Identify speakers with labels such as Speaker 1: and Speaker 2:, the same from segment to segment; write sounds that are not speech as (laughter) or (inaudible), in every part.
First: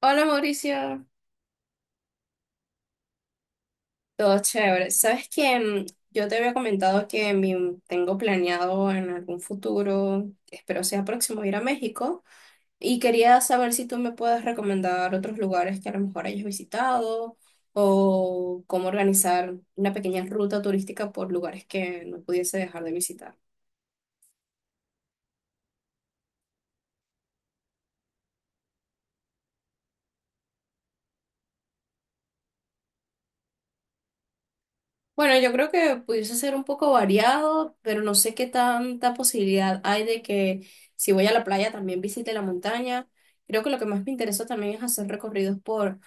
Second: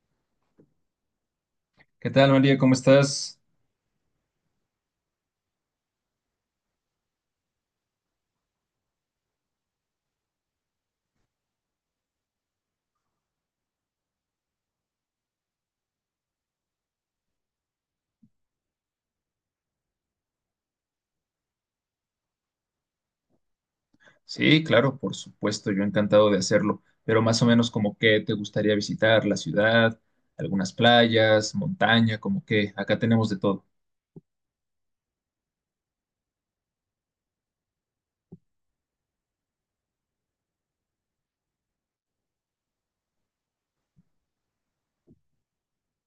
Speaker 1: Hola, Mauricio,
Speaker 2: ¿Qué tal, María? ¿Cómo estás?
Speaker 1: todo chévere. Sabes que yo te había comentado que tengo planeado en algún futuro, espero sea próximo, ir a México y quería saber si tú me puedes recomendar otros lugares que a lo mejor hayas visitado o cómo organizar una pequeña ruta turística por lugares que no pudiese dejar de visitar.
Speaker 2: Sí, claro, por supuesto, yo encantado de hacerlo, pero más o menos como que te gustaría visitar la ciudad, algunas playas, montaña, como que acá tenemos de todo.
Speaker 1: Bueno, yo creo que pudiese ser un poco variado, pero no sé qué tanta posibilidad hay de que si voy a la playa también visite la montaña. Creo que lo que más me interesa también es hacer recorridos por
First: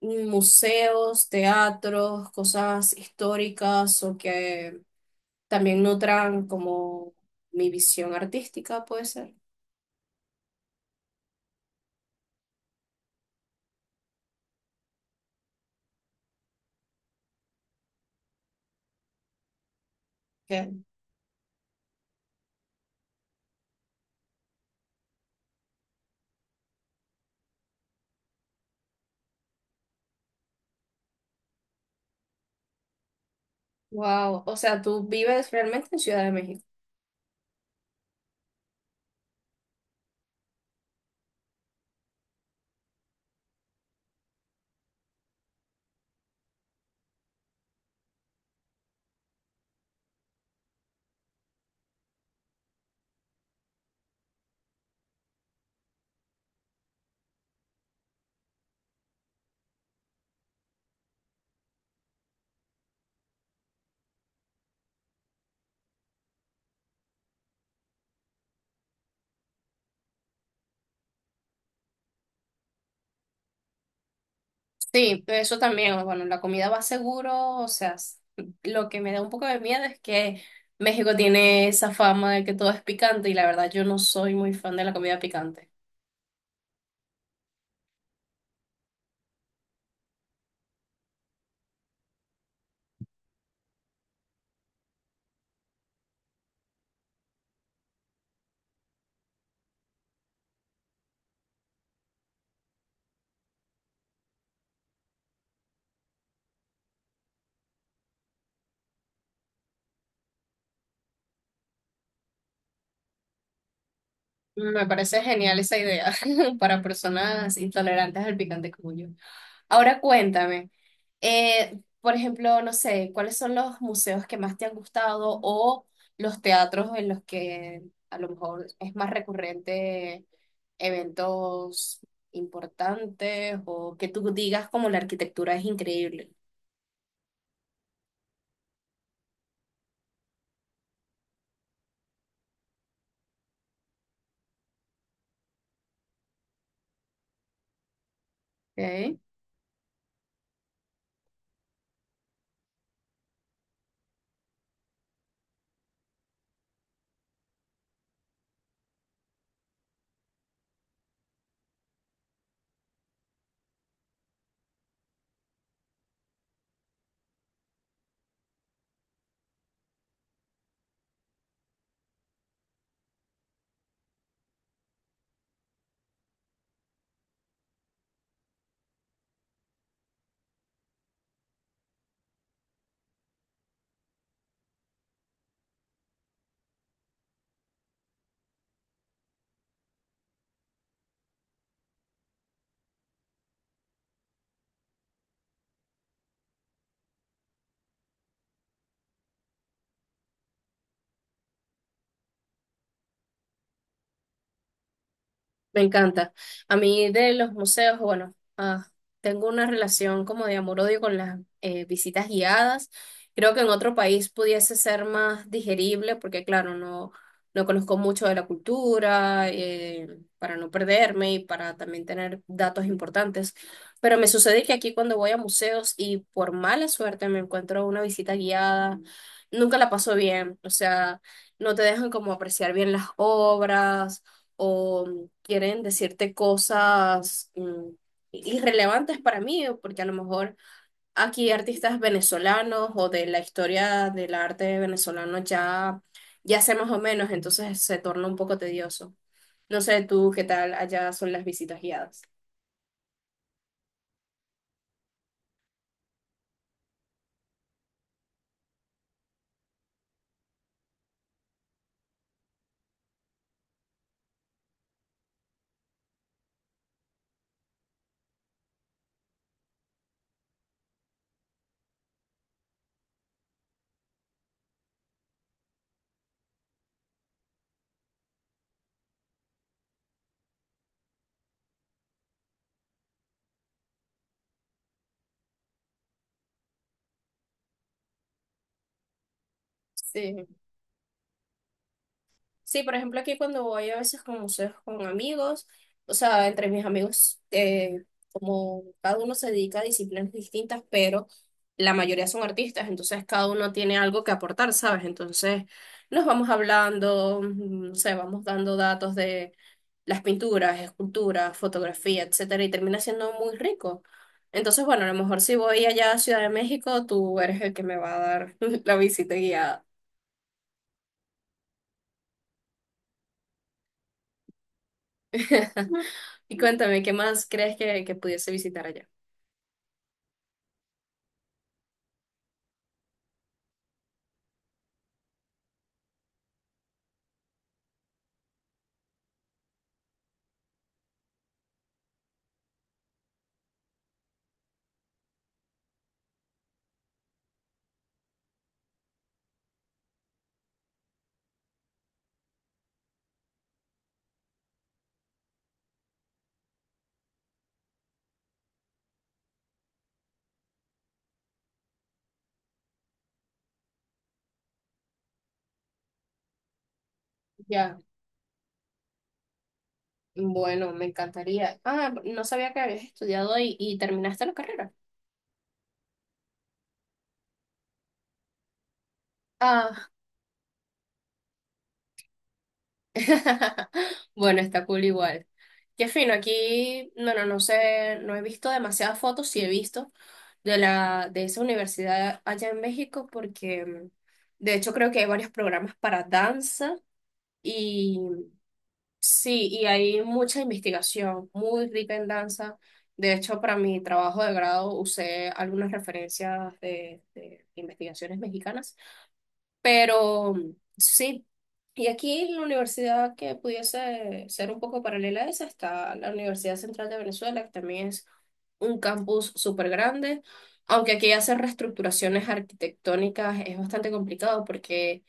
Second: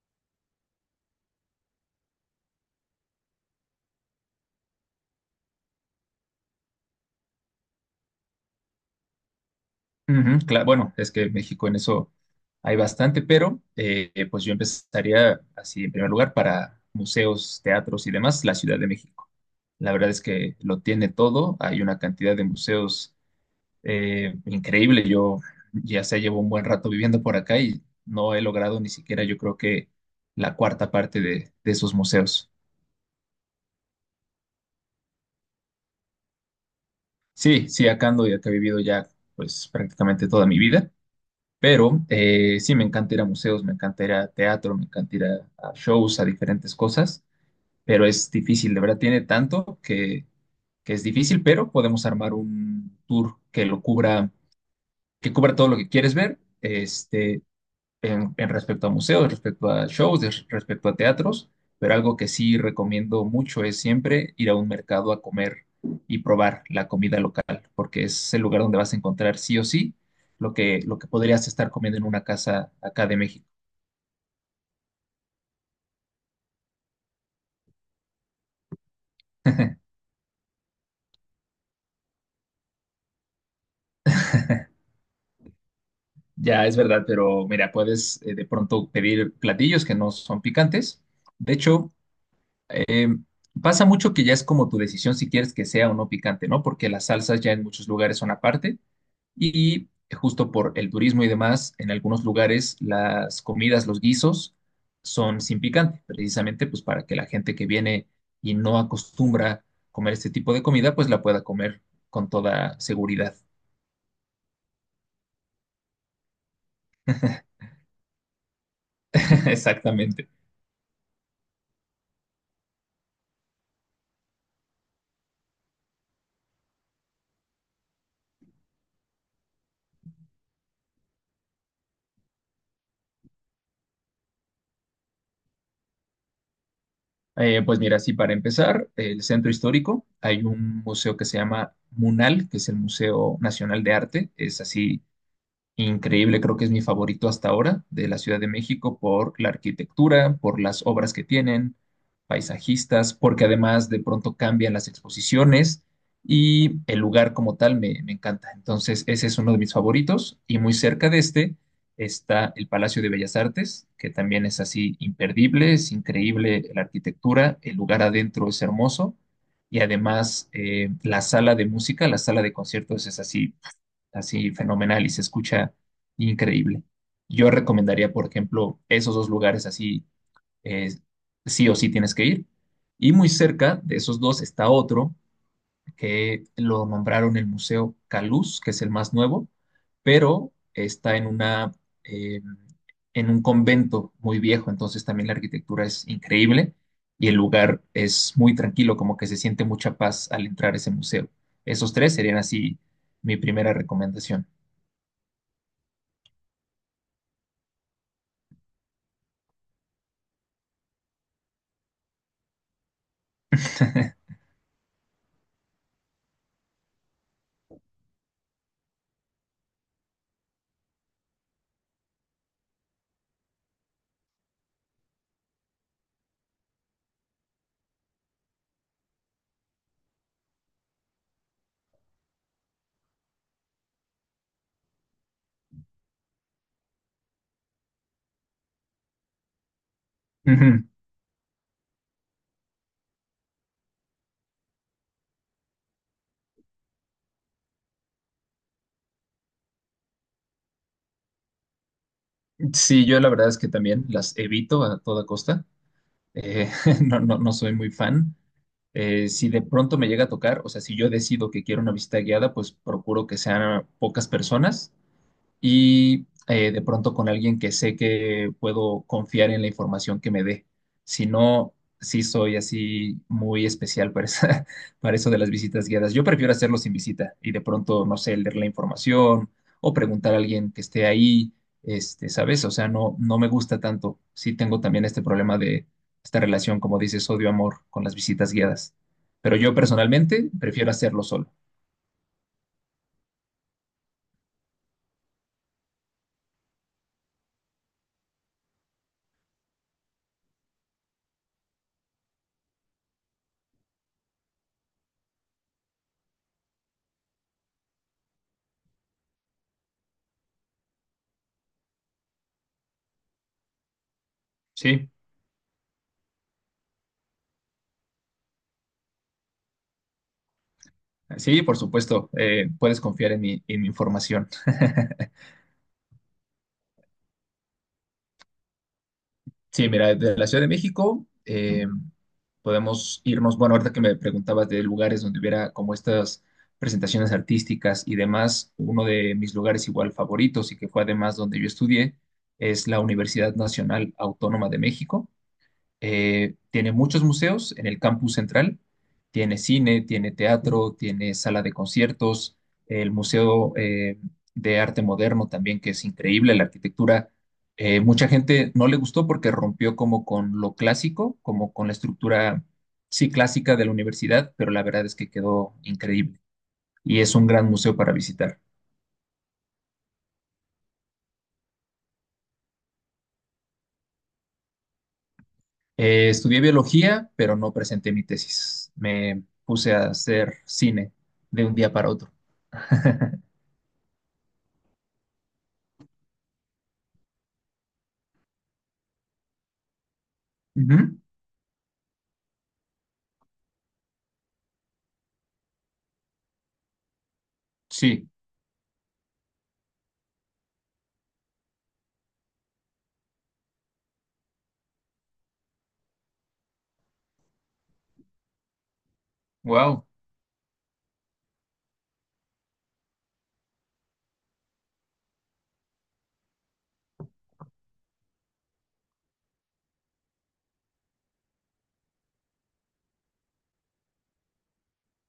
Speaker 1: museos, teatros, cosas históricas o que también nutran como mi visión artística, puede ser.
Speaker 2: Ujú, bueno, es que México en eso hay bastante, pero pues yo empezaría así en primer lugar para museos, teatros y demás, la Ciudad de México. La verdad es que lo tiene todo, hay una cantidad de museos increíble. Yo ya se llevo un buen rato viviendo por acá y no he logrado ni siquiera, yo creo que la cuarta parte de esos museos.
Speaker 1: Wow, o sea, tú vives realmente en Ciudad de México.
Speaker 2: Sí, sí, acá ando y acá he vivido ya pues prácticamente toda mi vida, pero sí, me encanta ir a museos, me encanta ir a teatro, me encanta ir a shows, a diferentes cosas, pero es difícil, de verdad tiene tanto que es difícil, pero podemos armar un tour que lo cubra, que cubra todo lo que quieres ver. Este, en respecto a museos, respecto a shows, respecto a teatros, pero algo que sí recomiendo mucho es siempre ir a un mercado a comer y probar la comida local, porque es el lugar donde vas a encontrar sí o sí lo que podrías estar comiendo en una casa acá de México.
Speaker 1: Sí, eso también, bueno, la comida va seguro, o sea, lo que me da un poco de miedo
Speaker 2: (laughs)
Speaker 1: es que México tiene esa fama de que todo es picante y la verdad yo no soy muy fan de la comida picante.
Speaker 2: Ya es verdad, pero mira, puedes de pronto pedir platillos que no son picantes. De hecho, Eh, pasa mucho que ya es como tu decisión si quieres que sea o no picante, ¿no? Porque las salsas ya en muchos lugares son aparte y justo por el turismo y demás, en algunos lugares las comidas, los guisos son sin picante, precisamente pues para que la gente que viene y no acostumbra comer este tipo de comida, pues la pueda comer con toda seguridad.
Speaker 1: Me parece genial esa idea (laughs) para personas intolerantes al picante como yo.
Speaker 2: (laughs)
Speaker 1: Ahora
Speaker 2: Exactamente.
Speaker 1: cuéntame, por ejemplo, no sé, ¿cuáles son los museos que más te han gustado o los teatros en los que a lo mejor es más recurrente eventos importantes o que tú digas como la arquitectura es increíble?
Speaker 2: Pues mira, sí, para empezar, el centro histórico, hay un museo que se llama MUNAL, que es el Museo Nacional de Arte, es así increíble. Creo que es mi favorito hasta ahora de la Ciudad de México
Speaker 1: ¿Ok?
Speaker 2: por la arquitectura, por las obras que tienen, paisajistas, porque además de pronto cambian las exposiciones y el lugar como tal me, me encanta. Entonces, ese es uno de mis favoritos y muy cerca de este está el Palacio de Bellas Artes, que también es así imperdible, es increíble la arquitectura, el lugar adentro es hermoso y además la sala de música, la sala de conciertos es así así fenomenal y se escucha increíble. Yo recomendaría, por ejemplo, esos dos lugares así, eh, sí o sí tienes que ir. Y muy cerca de esos dos está otro que lo nombraron el Museo Caluz, que es el más nuevo, pero está en una, eh, en un convento muy viejo, entonces también la arquitectura es increíble y el lugar es muy tranquilo, como que se siente mucha paz al entrar a ese museo. Esos tres serían así mi primera recomendación.
Speaker 1: Me encanta. A mí de los museos, bueno, ah, tengo una relación como de amor-odio con las visitas guiadas. Creo que en otro país
Speaker 2: (laughs)
Speaker 1: pudiese ser más digerible porque, claro, no, no conozco mucho de la cultura, para no perderme y para también tener datos importantes. Pero me sucede que aquí cuando voy a museos y por mala suerte me encuentro una visita guiada, nunca la paso bien. O sea, no te dejan como apreciar bien las obras o quieren decirte cosas irrelevantes para mí, porque a lo mejor
Speaker 2: Ujú.
Speaker 1: aquí artistas venezolanos o de la historia del arte venezolano ya, ya sé más o menos, entonces se torna un poco tedioso. No sé tú qué tal allá son las visitas guiadas.
Speaker 2: Sí, yo la verdad es que también las evito a toda costa. Eh, (laughs) no, no, no soy muy fan. Si de pronto me llega a tocar, o sea, si yo decido que quiero una visita guiada, pues procuro que sean pocas personas y de pronto con alguien que sé que puedo confiar en la información que me dé. Si no, sí soy así muy especial para, (laughs) para eso de las visitas guiadas. Yo prefiero hacerlo sin visita y de pronto, no sé, leer la información o preguntar a alguien que esté ahí, este, ¿sabes? O sea, no, no me gusta tanto. Sí tengo también este problema de esta relación, como dices, odio-amor con las visitas guiadas. Pero yo
Speaker 1: Sí.
Speaker 2: personalmente prefiero hacerlo solo.
Speaker 1: Sí, por ejemplo, aquí cuando voy a veces con museos con amigos, o sea, entre mis amigos, como cada uno se dedica a disciplinas distintas, pero la mayoría son artistas, entonces cada uno tiene algo que aportar, ¿sabes? Entonces nos vamos hablando, no sé, vamos dando datos de las pinturas, esculturas, fotografía, etcétera, y termina siendo muy rico. Entonces, bueno, a
Speaker 2: Sí.
Speaker 1: lo mejor si voy allá a Ciudad de México, tú eres el que me va a dar (laughs) la visita guiada.
Speaker 2: Sí, por supuesto, puedes confiar en mi información. (laughs)
Speaker 1: Y cuéntame, ¿qué más crees que pudiese visitar allá?
Speaker 2: Sí, mira, de la Ciudad de México podemos irnos, bueno, ahorita que me preguntabas de lugares donde hubiera como estas presentaciones artísticas y demás, uno de mis lugares igual favoritos y que fue además donde yo estudié es la Universidad Nacional Autónoma de México. Tiene muchos museos en el campus central. Tiene cine, tiene teatro, tiene sala de conciertos, el Museo de Arte Moderno también, que es increíble, la arquitectura. Mucha gente no le gustó porque rompió como con lo clásico, como con la estructura, sí, clásica de la universidad, pero la verdad es que quedó increíble y es un gran museo
Speaker 1: Ya,
Speaker 2: para visitar.
Speaker 1: bueno, me encantaría. Ah, no sabía que habías estudiado y terminaste la carrera.
Speaker 2: Estudié biología, pero no presenté mi tesis. Me puse
Speaker 1: Ah,
Speaker 2: a hacer cine de un día para otro. (laughs)
Speaker 1: (laughs) bueno, está cool igual. Qué fino, aquí, no, no, no sé, no he visto demasiadas fotos, sí he visto de
Speaker 2: Ujú,
Speaker 1: la, de esa universidad allá en México, porque de hecho creo que hay varios programas para danza.
Speaker 2: sí,
Speaker 1: Sí, y hay mucha investigación, muy rica en danza. De hecho, para mi trabajo de grado usé algunas referencias de investigaciones mexicanas,
Speaker 2: wow,
Speaker 1: pero sí. Y aquí la universidad que pudiese ser un poco paralela a esa está la Universidad Central de Venezuela, que también es un campus súper grande, aunque aquí hacer reestructuraciones arquitectónicas es bastante complicado porque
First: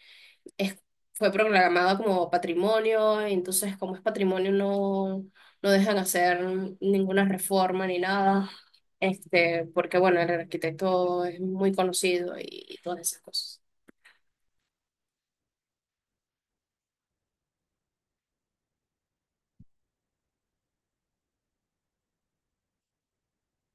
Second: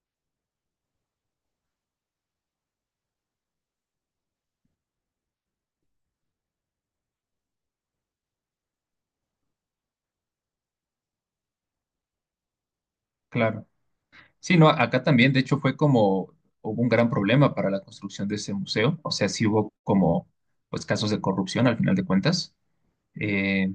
Speaker 1: es- fue proclamada como patrimonio, y entonces como es patrimonio no, no dejan hacer ninguna reforma ni nada, este, porque bueno, el arquitecto es muy conocido y, todas esas cosas.
Speaker 2: claro. Sí, no, acá también, de hecho, fue como, hubo un gran problema para la construcción de ese museo, o sea, sí hubo como, pues, casos de corrupción al final de cuentas, eh,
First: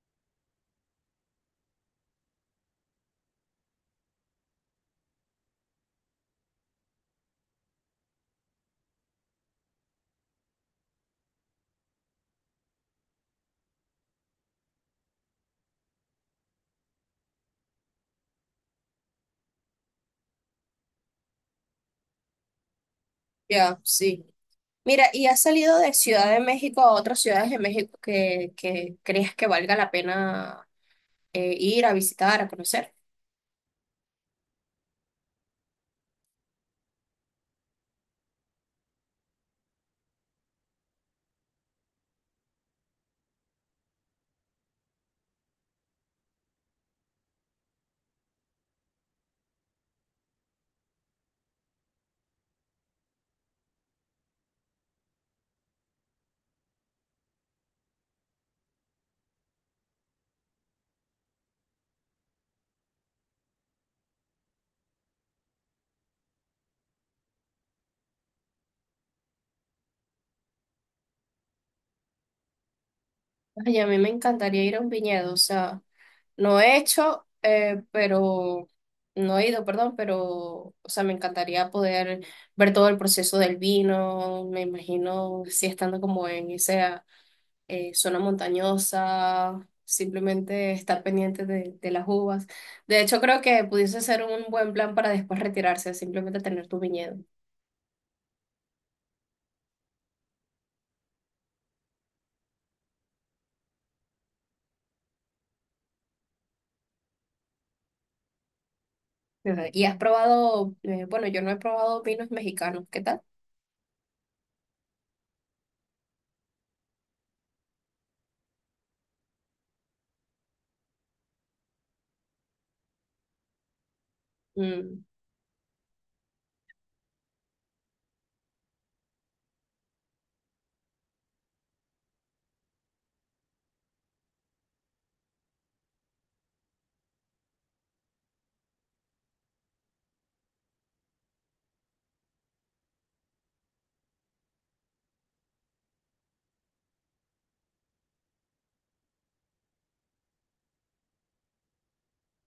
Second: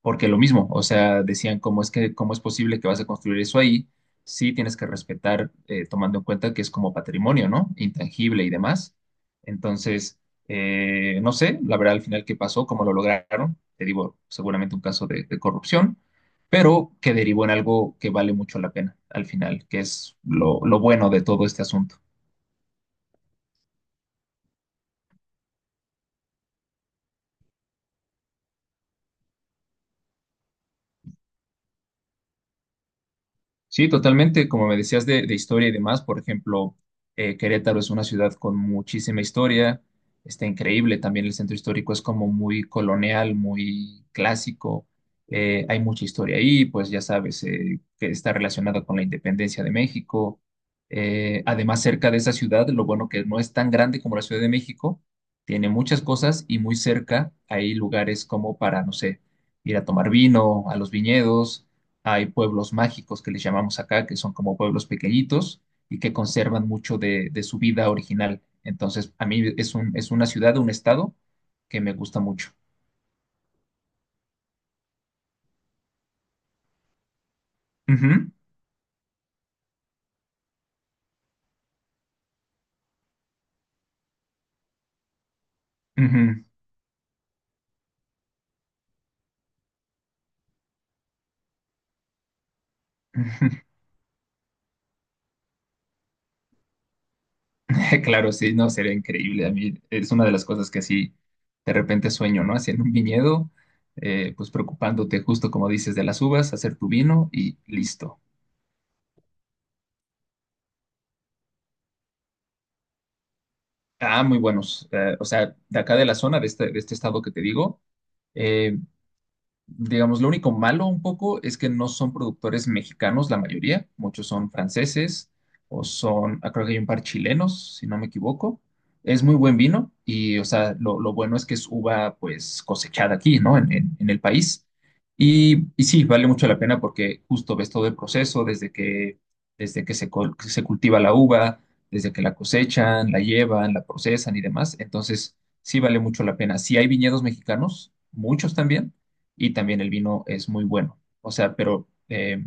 Speaker 2: porque lo mismo, o sea, decían cómo es que, cómo es posible que vas a construir eso ahí, sí tienes que respetar, tomando en cuenta que es como patrimonio, ¿no? Intangible y demás. Entonces, no sé, la verdad al final qué pasó, cómo lo lograron, te digo, seguramente un caso de corrupción, pero que derivó en algo que vale mucho la pena al final, que es lo bueno de todo este asunto.
Speaker 1: Ya, sí. Mira, ¿y has salido de Ciudad de México a otras ciudades de México que creas que valga la pena ir a visitar, a conocer?
Speaker 2: Sí, totalmente. Como me decías de historia y demás, por ejemplo, Querétaro es una ciudad con muchísima historia, está increíble. También el centro histórico es como muy colonial, muy clásico. Hay mucha historia ahí, pues ya sabes, que está relacionada con la independencia de México. Además, cerca de esa ciudad, lo bueno que no es tan grande como la Ciudad de México, tiene muchas cosas y muy cerca hay lugares como para, no sé, ir a tomar vino, a los viñedos hay pueblos mágicos que les llamamos acá, que son como pueblos pequeñitos y que conservan mucho de su vida original. Entonces, a mí es un, es una ciudad, un estado que me gusta mucho.
Speaker 1: Ay, a mí me encantaría ir a un viñedo, o sea... No he hecho,
Speaker 2: Ujú,
Speaker 1: pero no he ido, perdón, pero, o sea, me encantaría poder ver todo el proceso del vino. Me imagino, si estando como
Speaker 2: ujú,
Speaker 1: en esa zona montañosa, simplemente estar pendiente de las uvas. De hecho, creo
Speaker 2: ujú.
Speaker 1: que
Speaker 2: (laughs)
Speaker 1: pudiese ser un buen plan para después retirarse, simplemente tener tu viñedo.
Speaker 2: Claro, sí, no, sería increíble. A mí es una de las cosas que así de repente sueño, ¿no? Haciendo un viñedo, pues preocupándote justo como dices de las uvas, hacer tu vino y listo.
Speaker 1: Ajá. Y has probado, bueno, yo no he probado vinos mexicanos, ¿qué tal?
Speaker 2: Ah, muy buenos. O sea, de acá de la zona, de este estado que te digo. eh, Digamos, lo único malo un poco es que no son productores mexicanos la mayoría, muchos son
Speaker 1: Mm,
Speaker 2: franceses o son, ah, creo que hay un par chilenos, si no me equivoco. Es muy buen vino y, o sea, lo bueno es que es uva pues cosechada aquí, ¿no? En, en el país. Y sí, vale mucho la pena porque justo ves todo el proceso desde que se, se cultiva la uva, desde que la cosechan, la llevan, la procesan y demás. Entonces, sí vale mucho la pena. Sí hay viñedos mexicanos, muchos también y también el vino es muy bueno. O sea, pero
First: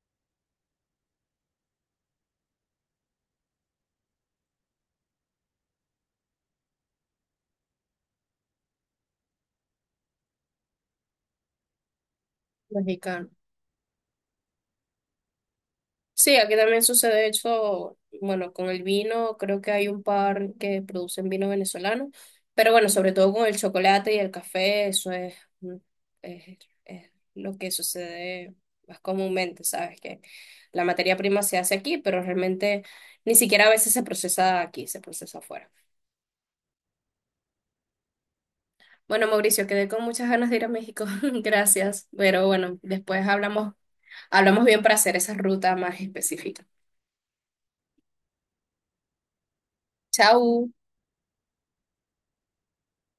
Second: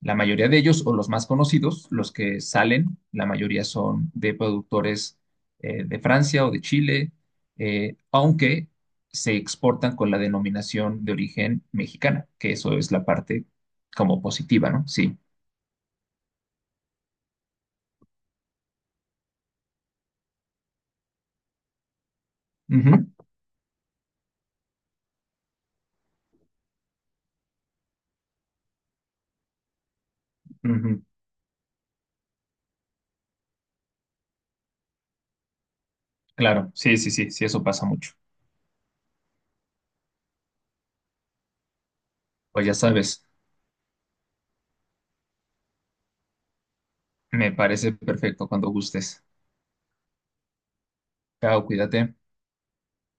Speaker 2: la mayoría de ellos, o los más conocidos, los que salen, la mayoría son de productores de Francia o de Chile, aunque se exportan con la denominación de origen mexicana, que eso es la
Speaker 1: mexicano.
Speaker 2: parte como positiva, ¿no? Sí.
Speaker 1: Sí, aquí también sucede, de hecho, bueno, con el vino, creo que hay un par que producen vino venezolano, pero bueno,
Speaker 2: Ujú,
Speaker 1: sobre todo con el chocolate y el café, eso es, mm, es, es lo que sucede más comúnmente, ¿sabes? Que la
Speaker 2: ujú.
Speaker 1: materia prima se hace aquí, pero realmente ni siquiera a veces se procesa aquí, se procesa afuera.
Speaker 2: Claro, sí, sí, sí, sí, eso pasa mucho.
Speaker 1: Bueno, Mauricio, quedé con muchas ganas de ir a México, (laughs) gracias, pero
Speaker 2: Pues ya
Speaker 1: bueno,
Speaker 2: sabes,
Speaker 1: después hablamos, hablamos bien para hacer esa ruta más específica.
Speaker 2: me parece perfecto cuando gustes.
Speaker 1: Chao.
Speaker 2: Chao, cuídate.